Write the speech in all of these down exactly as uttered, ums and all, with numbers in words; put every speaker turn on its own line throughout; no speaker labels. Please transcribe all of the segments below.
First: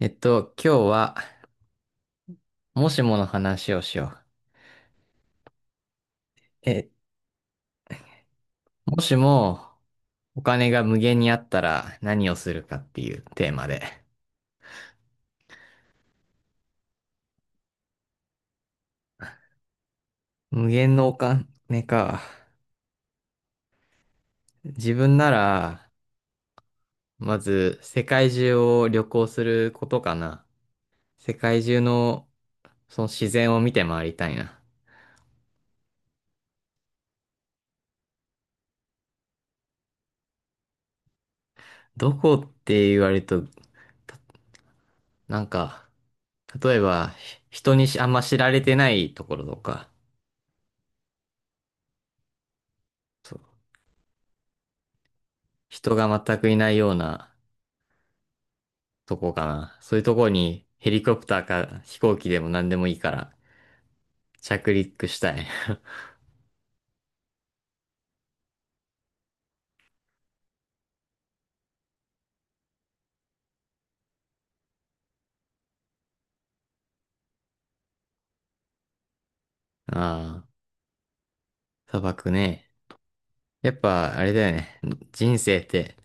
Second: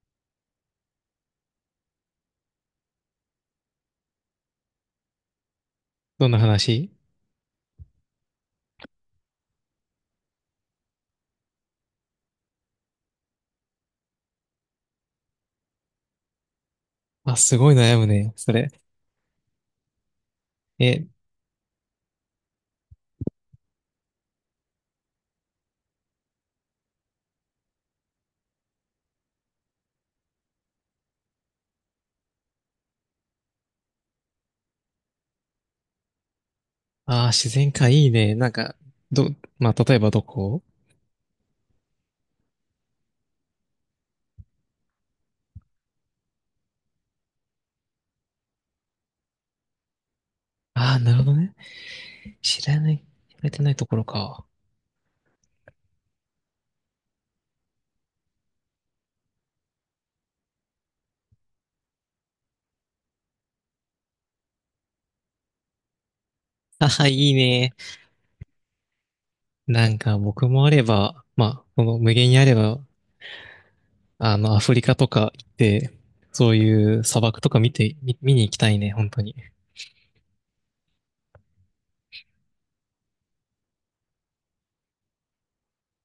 えっと、今日は、もしもの話をしよう。
どんな
え、
話？
もしも、お金が無限にあったら何をするかっていうテーマで。
あ、すごい悩むね、それ。
無限
え、
のお金か。自分なら、まず、世界中を旅行することかな。世界中の、その自然を見て回りたいな。
あー、自然かいいね。なんか、ど、まあ、例えばどこ？
どこって言われると、たなんか、例えば、ひ人にしあんま知られてないところとか、
ああー、なるほどね。知らない、知
そ
ら
う。
れてないところか。
人が全くいないような、とこかな。そういうとこにヘリコプターか飛行機でも何でもいいから着陸したい。
ああ、いいね。なんか、僕もあれば、まあ、この無限にあれば、あの、アフリカとか行って、そういう砂漠とか見て、見、見に行きたいね、本当に。
ああ、砂漠ね。やっぱあれだよね。人生って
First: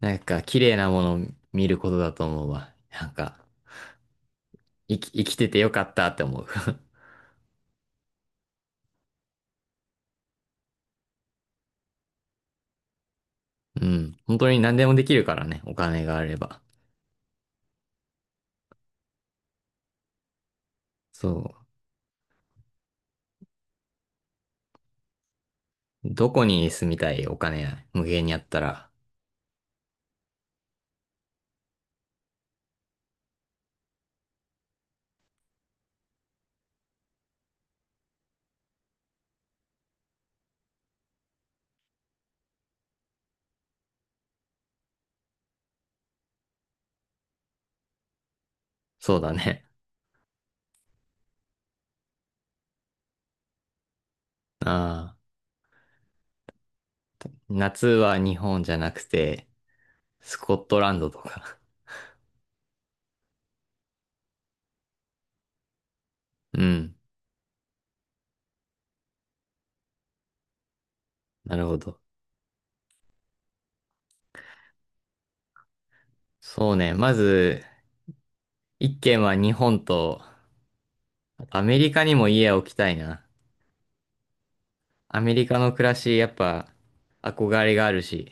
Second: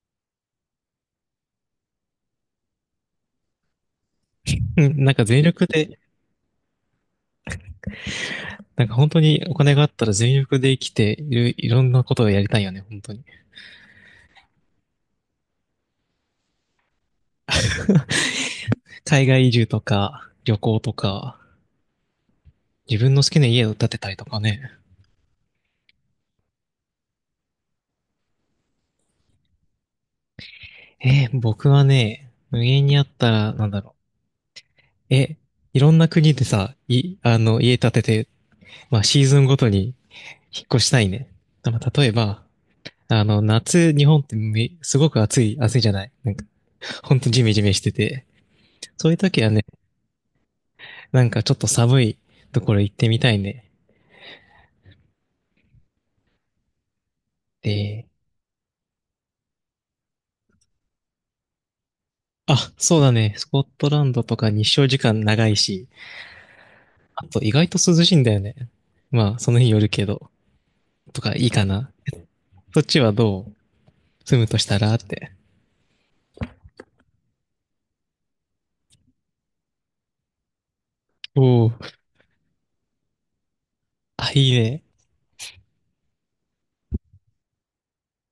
なんか綺麗なものを見ることだと思うわ。なんか
う
生
ん、
き、
なん
生
か
き
全
てて
力
よかっ
で、
たって思う。
なんか本当にお金があったら全力で生きている、いろんなことをやりたいよね、本当に。
うん。本当に何でもできるからね。お金があれば。
海外移住とか、旅行とか、
そ
自分の好きな家を建てたりとかね。
う。どこに住みたいお金無限にあったら？
えー僕はね、無限にあったら、なんだろう。え、いろんな国でさ、い、あの、家建てて、まあ、シーズンごとに引っ越したいね。まあ、例えば、あの、夏、日本ってめ、すごく暑い、暑いじゃない。なんか、ほんとジメジメしてて。そうい
そ
う
うだ
時は
ね。
ね、なんかちょっと寒いところ行ってみたいね。
ああ。夏
で、
は日本じゃなくて、スコットランドとか。
あ、そうだね。スコットランドとか日照時間長いし、
うん。
あと意外と涼しいんだよね。まあ、その日によるけど、とかいい
な
か
るほ
な。
ど。
そっちはどう？住むとしたらって。
そうね。まず、一軒は日本と、
お
あとア
お。
メリカにも家を置きたいな。
あ、いいね。
アメリカの暮らし、やっぱ、憧れがあるし。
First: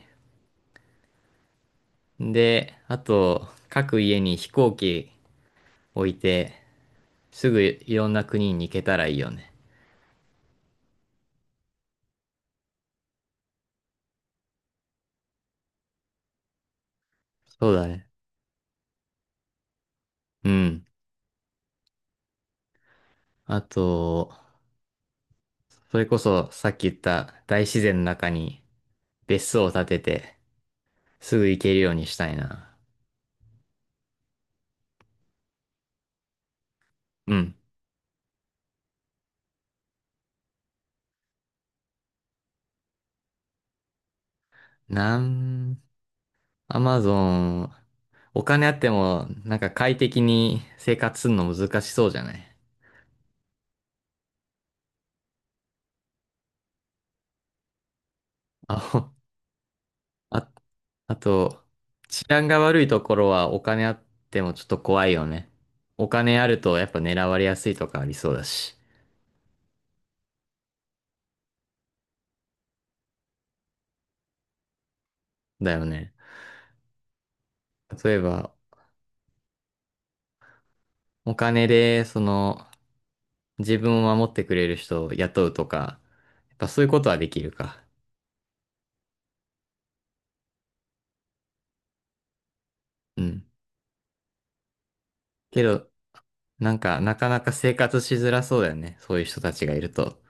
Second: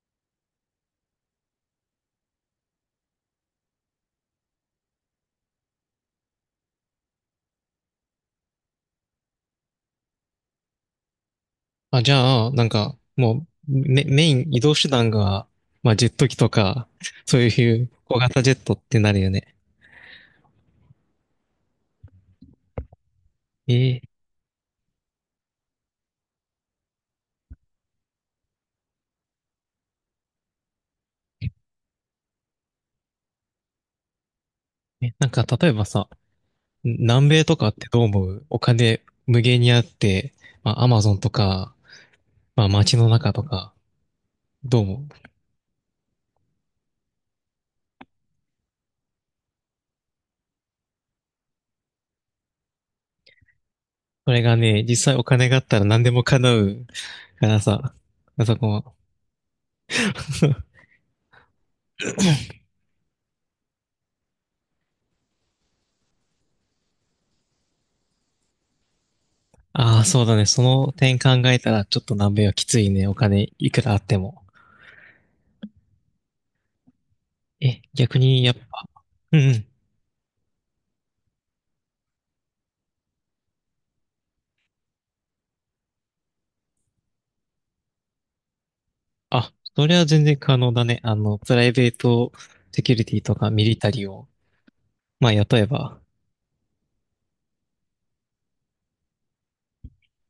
で、あと、各家に飛行機置いて、すぐいろんな国に行けたらいいよね。
あ、じゃあ、なんか、もう、メ、メイン移動手段が、まあ、ジェット機とか、そう
そ
い
うだ
う
ね。
小型ジェットってなるよね。
うん。あ
え
と、それこそ、さっき言った大自然の中に別荘を建てて、すぐ行けるようにしたいな。
ーえ、なんか、例えばさ、南
う
米
ん。
とかってどう思う？お金無限にあって、まあ、アマゾンとか、まあ、街の中とか、どう思
な
う？
ん、アマゾン、お金あっても、なんか快適に生活するの難しそうじゃない？
これがね、実際お金があったら何でも叶うからさ、あそ こ
あ、
は。
ほあ、あと、治安が悪いところはお金あってもちょっと怖いよね。お金あるとやっぱ狙われやすいとかありそうだし。
ああ、そうだね。その点考えたら、ちょっと南米はきついね。お金いくらあっても。
だよね。
え、
例
逆
え
に、や
ば、
っぱ、うんうん。
お金で、その、自分を守ってくれる人を雇うとか、やっぱそういうことはできるか？
あ、それは全然可能だね。あの、プライベートセキュリティ
う
と
ん。
かミリタリーを、まあ、雇
け
え
ど、
ば。
なんか、なかなか生活しづらそうだよね。そういう人たちがいると。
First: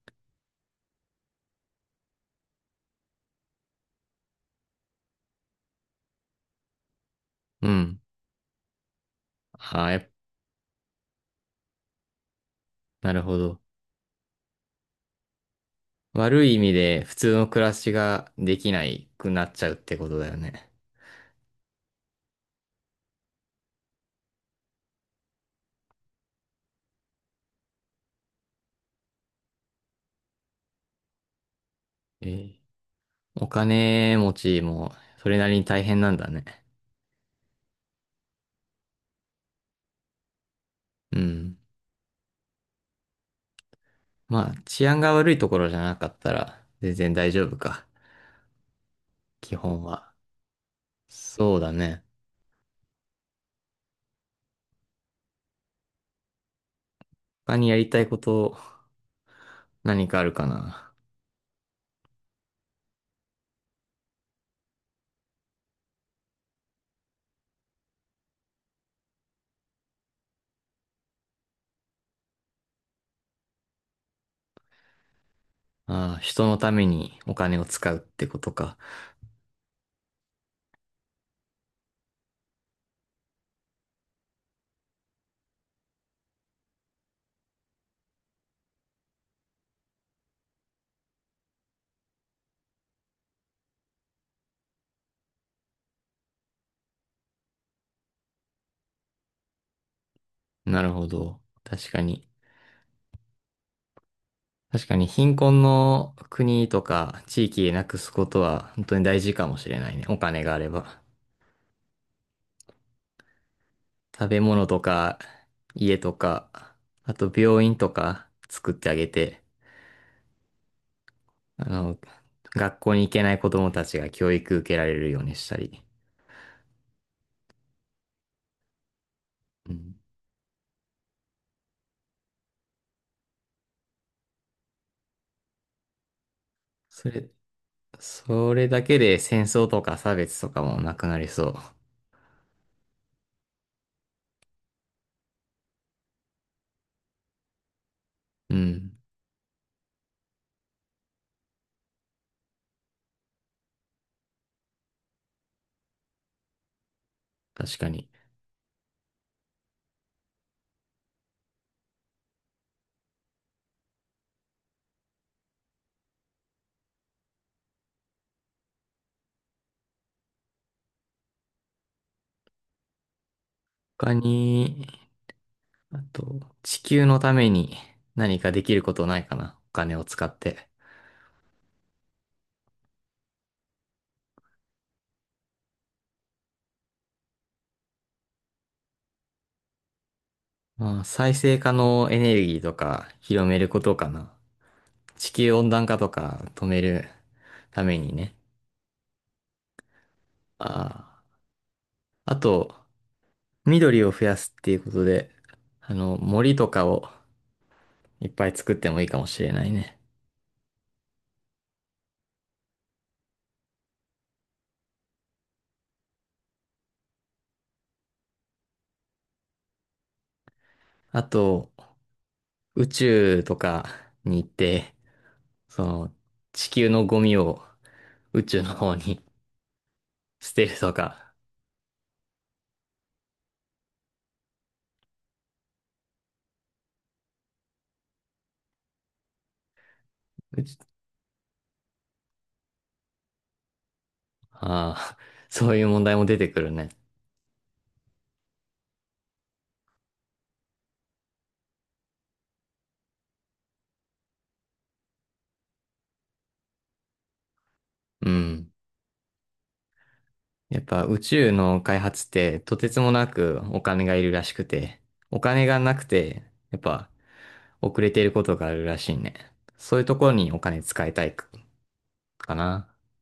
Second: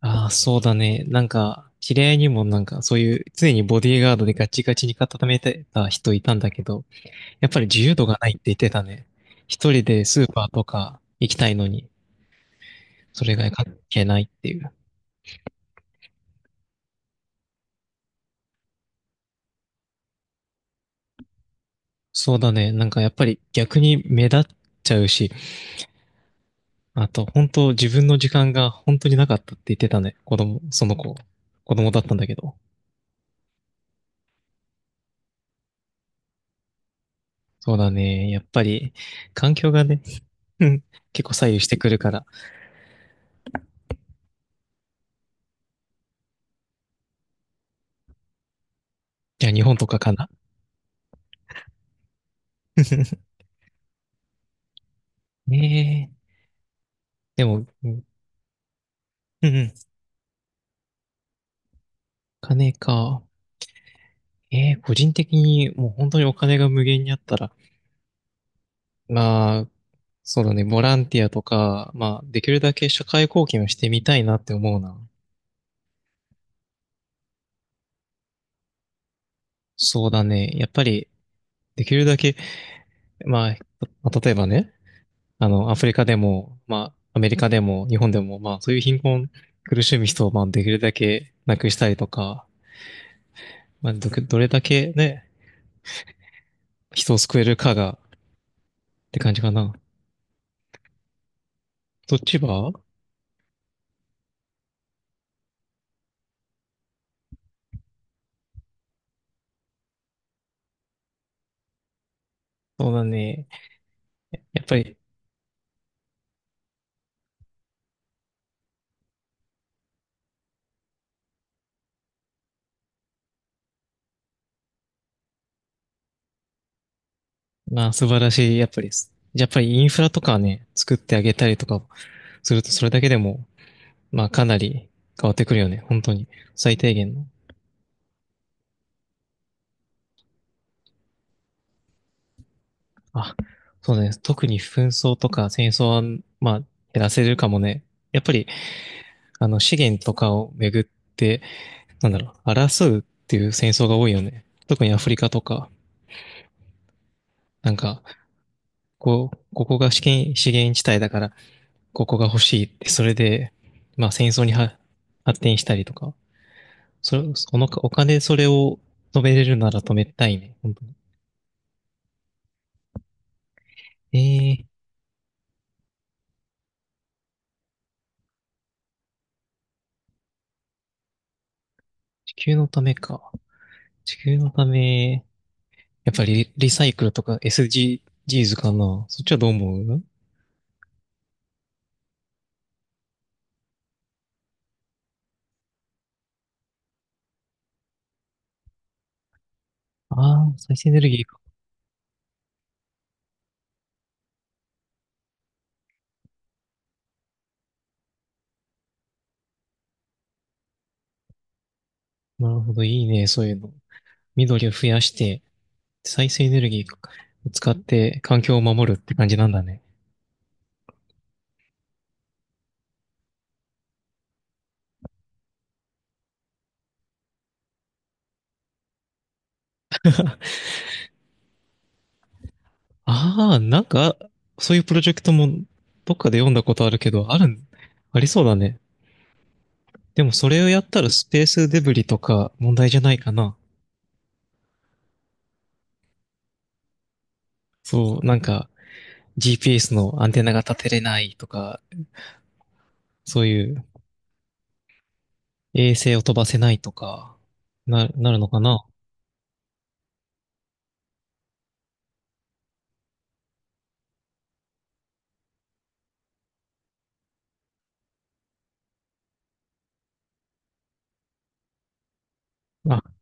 ああ、そうだね。なんか、知り合いにもなんか、そういう、常にボディーガードでガチガチに固めてた人いたんだけど、やっぱり
う
自由
ん。
度がないって言ってたね。一
あ
人
あ、や
で
っ
スーパーとか行きたいのに、
なる
それ
ほ
が
ど。
関係ないっていう。
悪い意味で普通の暮らしができないくなっちゃうってことだよね。
そうだね。なんかやっぱり逆に目立っちゃうし、あと本当自分の時間が本当になかったって言ってたね。子供、その子、子供だったんだ
え
けど。
え、お金持ちもそれなりに大変なんだね。
そうだね。やっぱり環境がね、うん、
う
結構左
ん。
右してくるから。
まあ、治安が悪いところじゃなかったら全然大丈夫か。
じゃあ
基
日本
本
とか
は。
かな。
そうだね。
ねえ。で
他
も、
にやり
う
た
ん
いこと
うん、
何かあるかな？
お金か。ええ、個人的にもう本当にお金が無限にあったら、まあ、そうだね、ボランティアとか、まあ、できるだけ社会貢献をしてみたいなって思うな。
ああ、人のためにお金を使うってことか。
そうだね。やっぱり、できるだけ、まあ、まあ例えばね、あの、アフリカでも、まあ、アメリカでも、日本でも、まあ、そういう貧困、苦しむ人を、まあ、できるだけなくしたりとか、まあ、ど、どれだけね、人を救えるかが、って感じかな。
なるほど。確か
そっ
に。
ちは？
確かに貧困の国とか地域なくすことは本当に大事かもしれないね。お金があれば。
そうだね。
食べ
やっ
物
ぱ
と
り、
か家とか、あと病院とか作ってあげて、あの、学校に行けない子供たちが教育受けられるようにしたり。
まあ、素晴らしい、やっぱり、やっぱり
う
イン
ん。
フラとかね、作ってあげたりとかすると、それだけでも、まあ、かなり変わってくるよね。本当に。最低
そ
限の。
れ、それだけで戦争とか差別とかもなくなりそ
あ、そうです。特に紛争とか戦争は、まあ、減らせるかもね。やっぱり、
う。うん。
あの、資源とかをめぐって、なんだろう、争うっていう戦争が多いよね。特にアフリカとか、なん
確か
か、
に。
こう、ここが資源、資源地帯だから、ここが欲しいって、それで、まあ、戦争には発展したりとか、それ、そのお金でそれを止めれるなら止めたいね。本当に。
他
えー、
に、あと、地球のために何かできることないかな？お金を使って。
地球のためか。地球のため、やっぱりリサイクルとか s g g s かな。そっちはどう思う？
まあ、再生可能エネルギーとか広めることかな。地球温暖化とか止めるためにね。
ああ、再生エネ
あ
ルギーか。
あ。あと、緑を増やすっていうことで、あの、森とかをいっぱい作ってもいいかもしれないね。
なるほど、いいね、そういうの。緑を増やして、再生エネルギーを使って環境を守るって感じなんだね。
あと、宇宙とかに行って、その、地球のゴミを宇宙の方に 捨てるとか、
ああ、なんか、そういうプロジェクトもどっかで読んだことあるけど、ある、ありそうだね。でもそれ
宇
を
宙
やったらスペースデブリとか問題じゃないかな。
ああ、そういう問題も出てくるね。
そう、なんか ジーピーエス のアンテナが立てれないとか、そういう衛星を飛ばせないとか、な、
う
なるのか
ん。
な？
やっぱ宇宙の開発ってとてつもなくお金がいるらしくて、お金がなくて、やっぱ遅れていることがあるらしいね。そういうところにお金使いたいかかな。
あ、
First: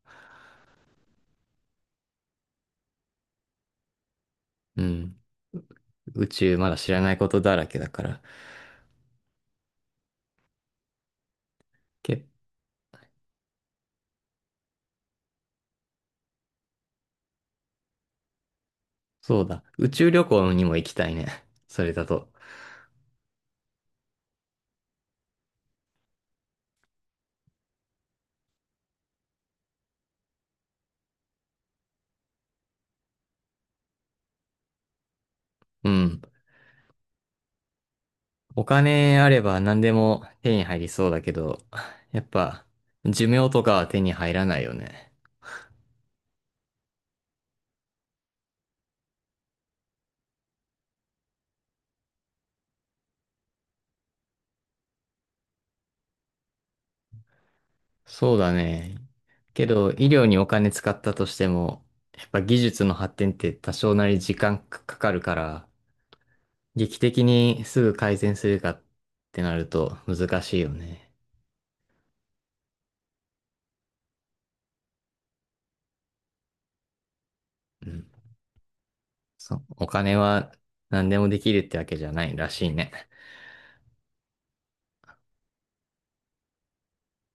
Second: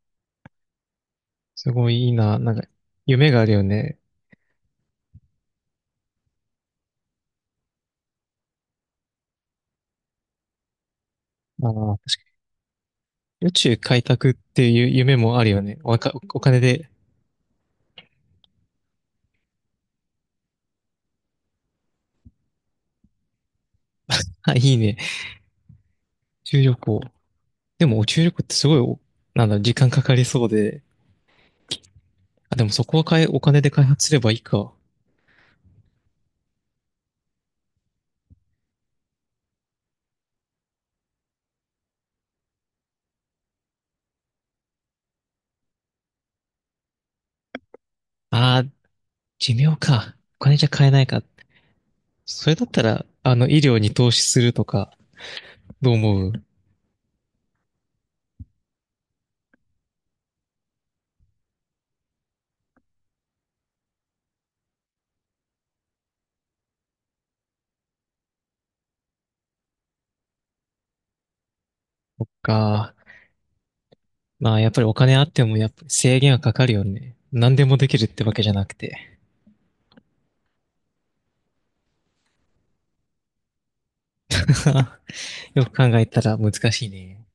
すごいいいな。なんか、夢があるよね。
うん。宇宙まだ知らないことだらけだから。
あー
け、
宇宙開拓っていう夢もあるよね。おか、お金で。
そうだ。宇宙旅行にも行きたいね。それだと。
あ、いいね。宇宙旅行。でも、宇宙旅行ってすごいお、なんだろう、時間かかりそうで。あ、でもそこはかえ、お金で開発すればいいか。
うん。お金あれば何でも手に入りそうだけど、やっぱ寿命とかは手に入らないよね。
ああ、寿命か。お金じゃ買えないか。それだったら、あの、医療に投資するとか、どう思う？
そうだね。けど、医療にお金使ったとしても、やっぱ技術の発展って多少なり時間かかるから、劇的にすぐ改善するかってなると難しいよね。
そっか。まあ、やっぱりお金あっても、やっぱり制限はかかるよね。何でもで
う
きる
ん。
ってわけじゃなくて。
そう。お金は何でもできるってわけじゃないらしいね。
よく考えたら難しいね。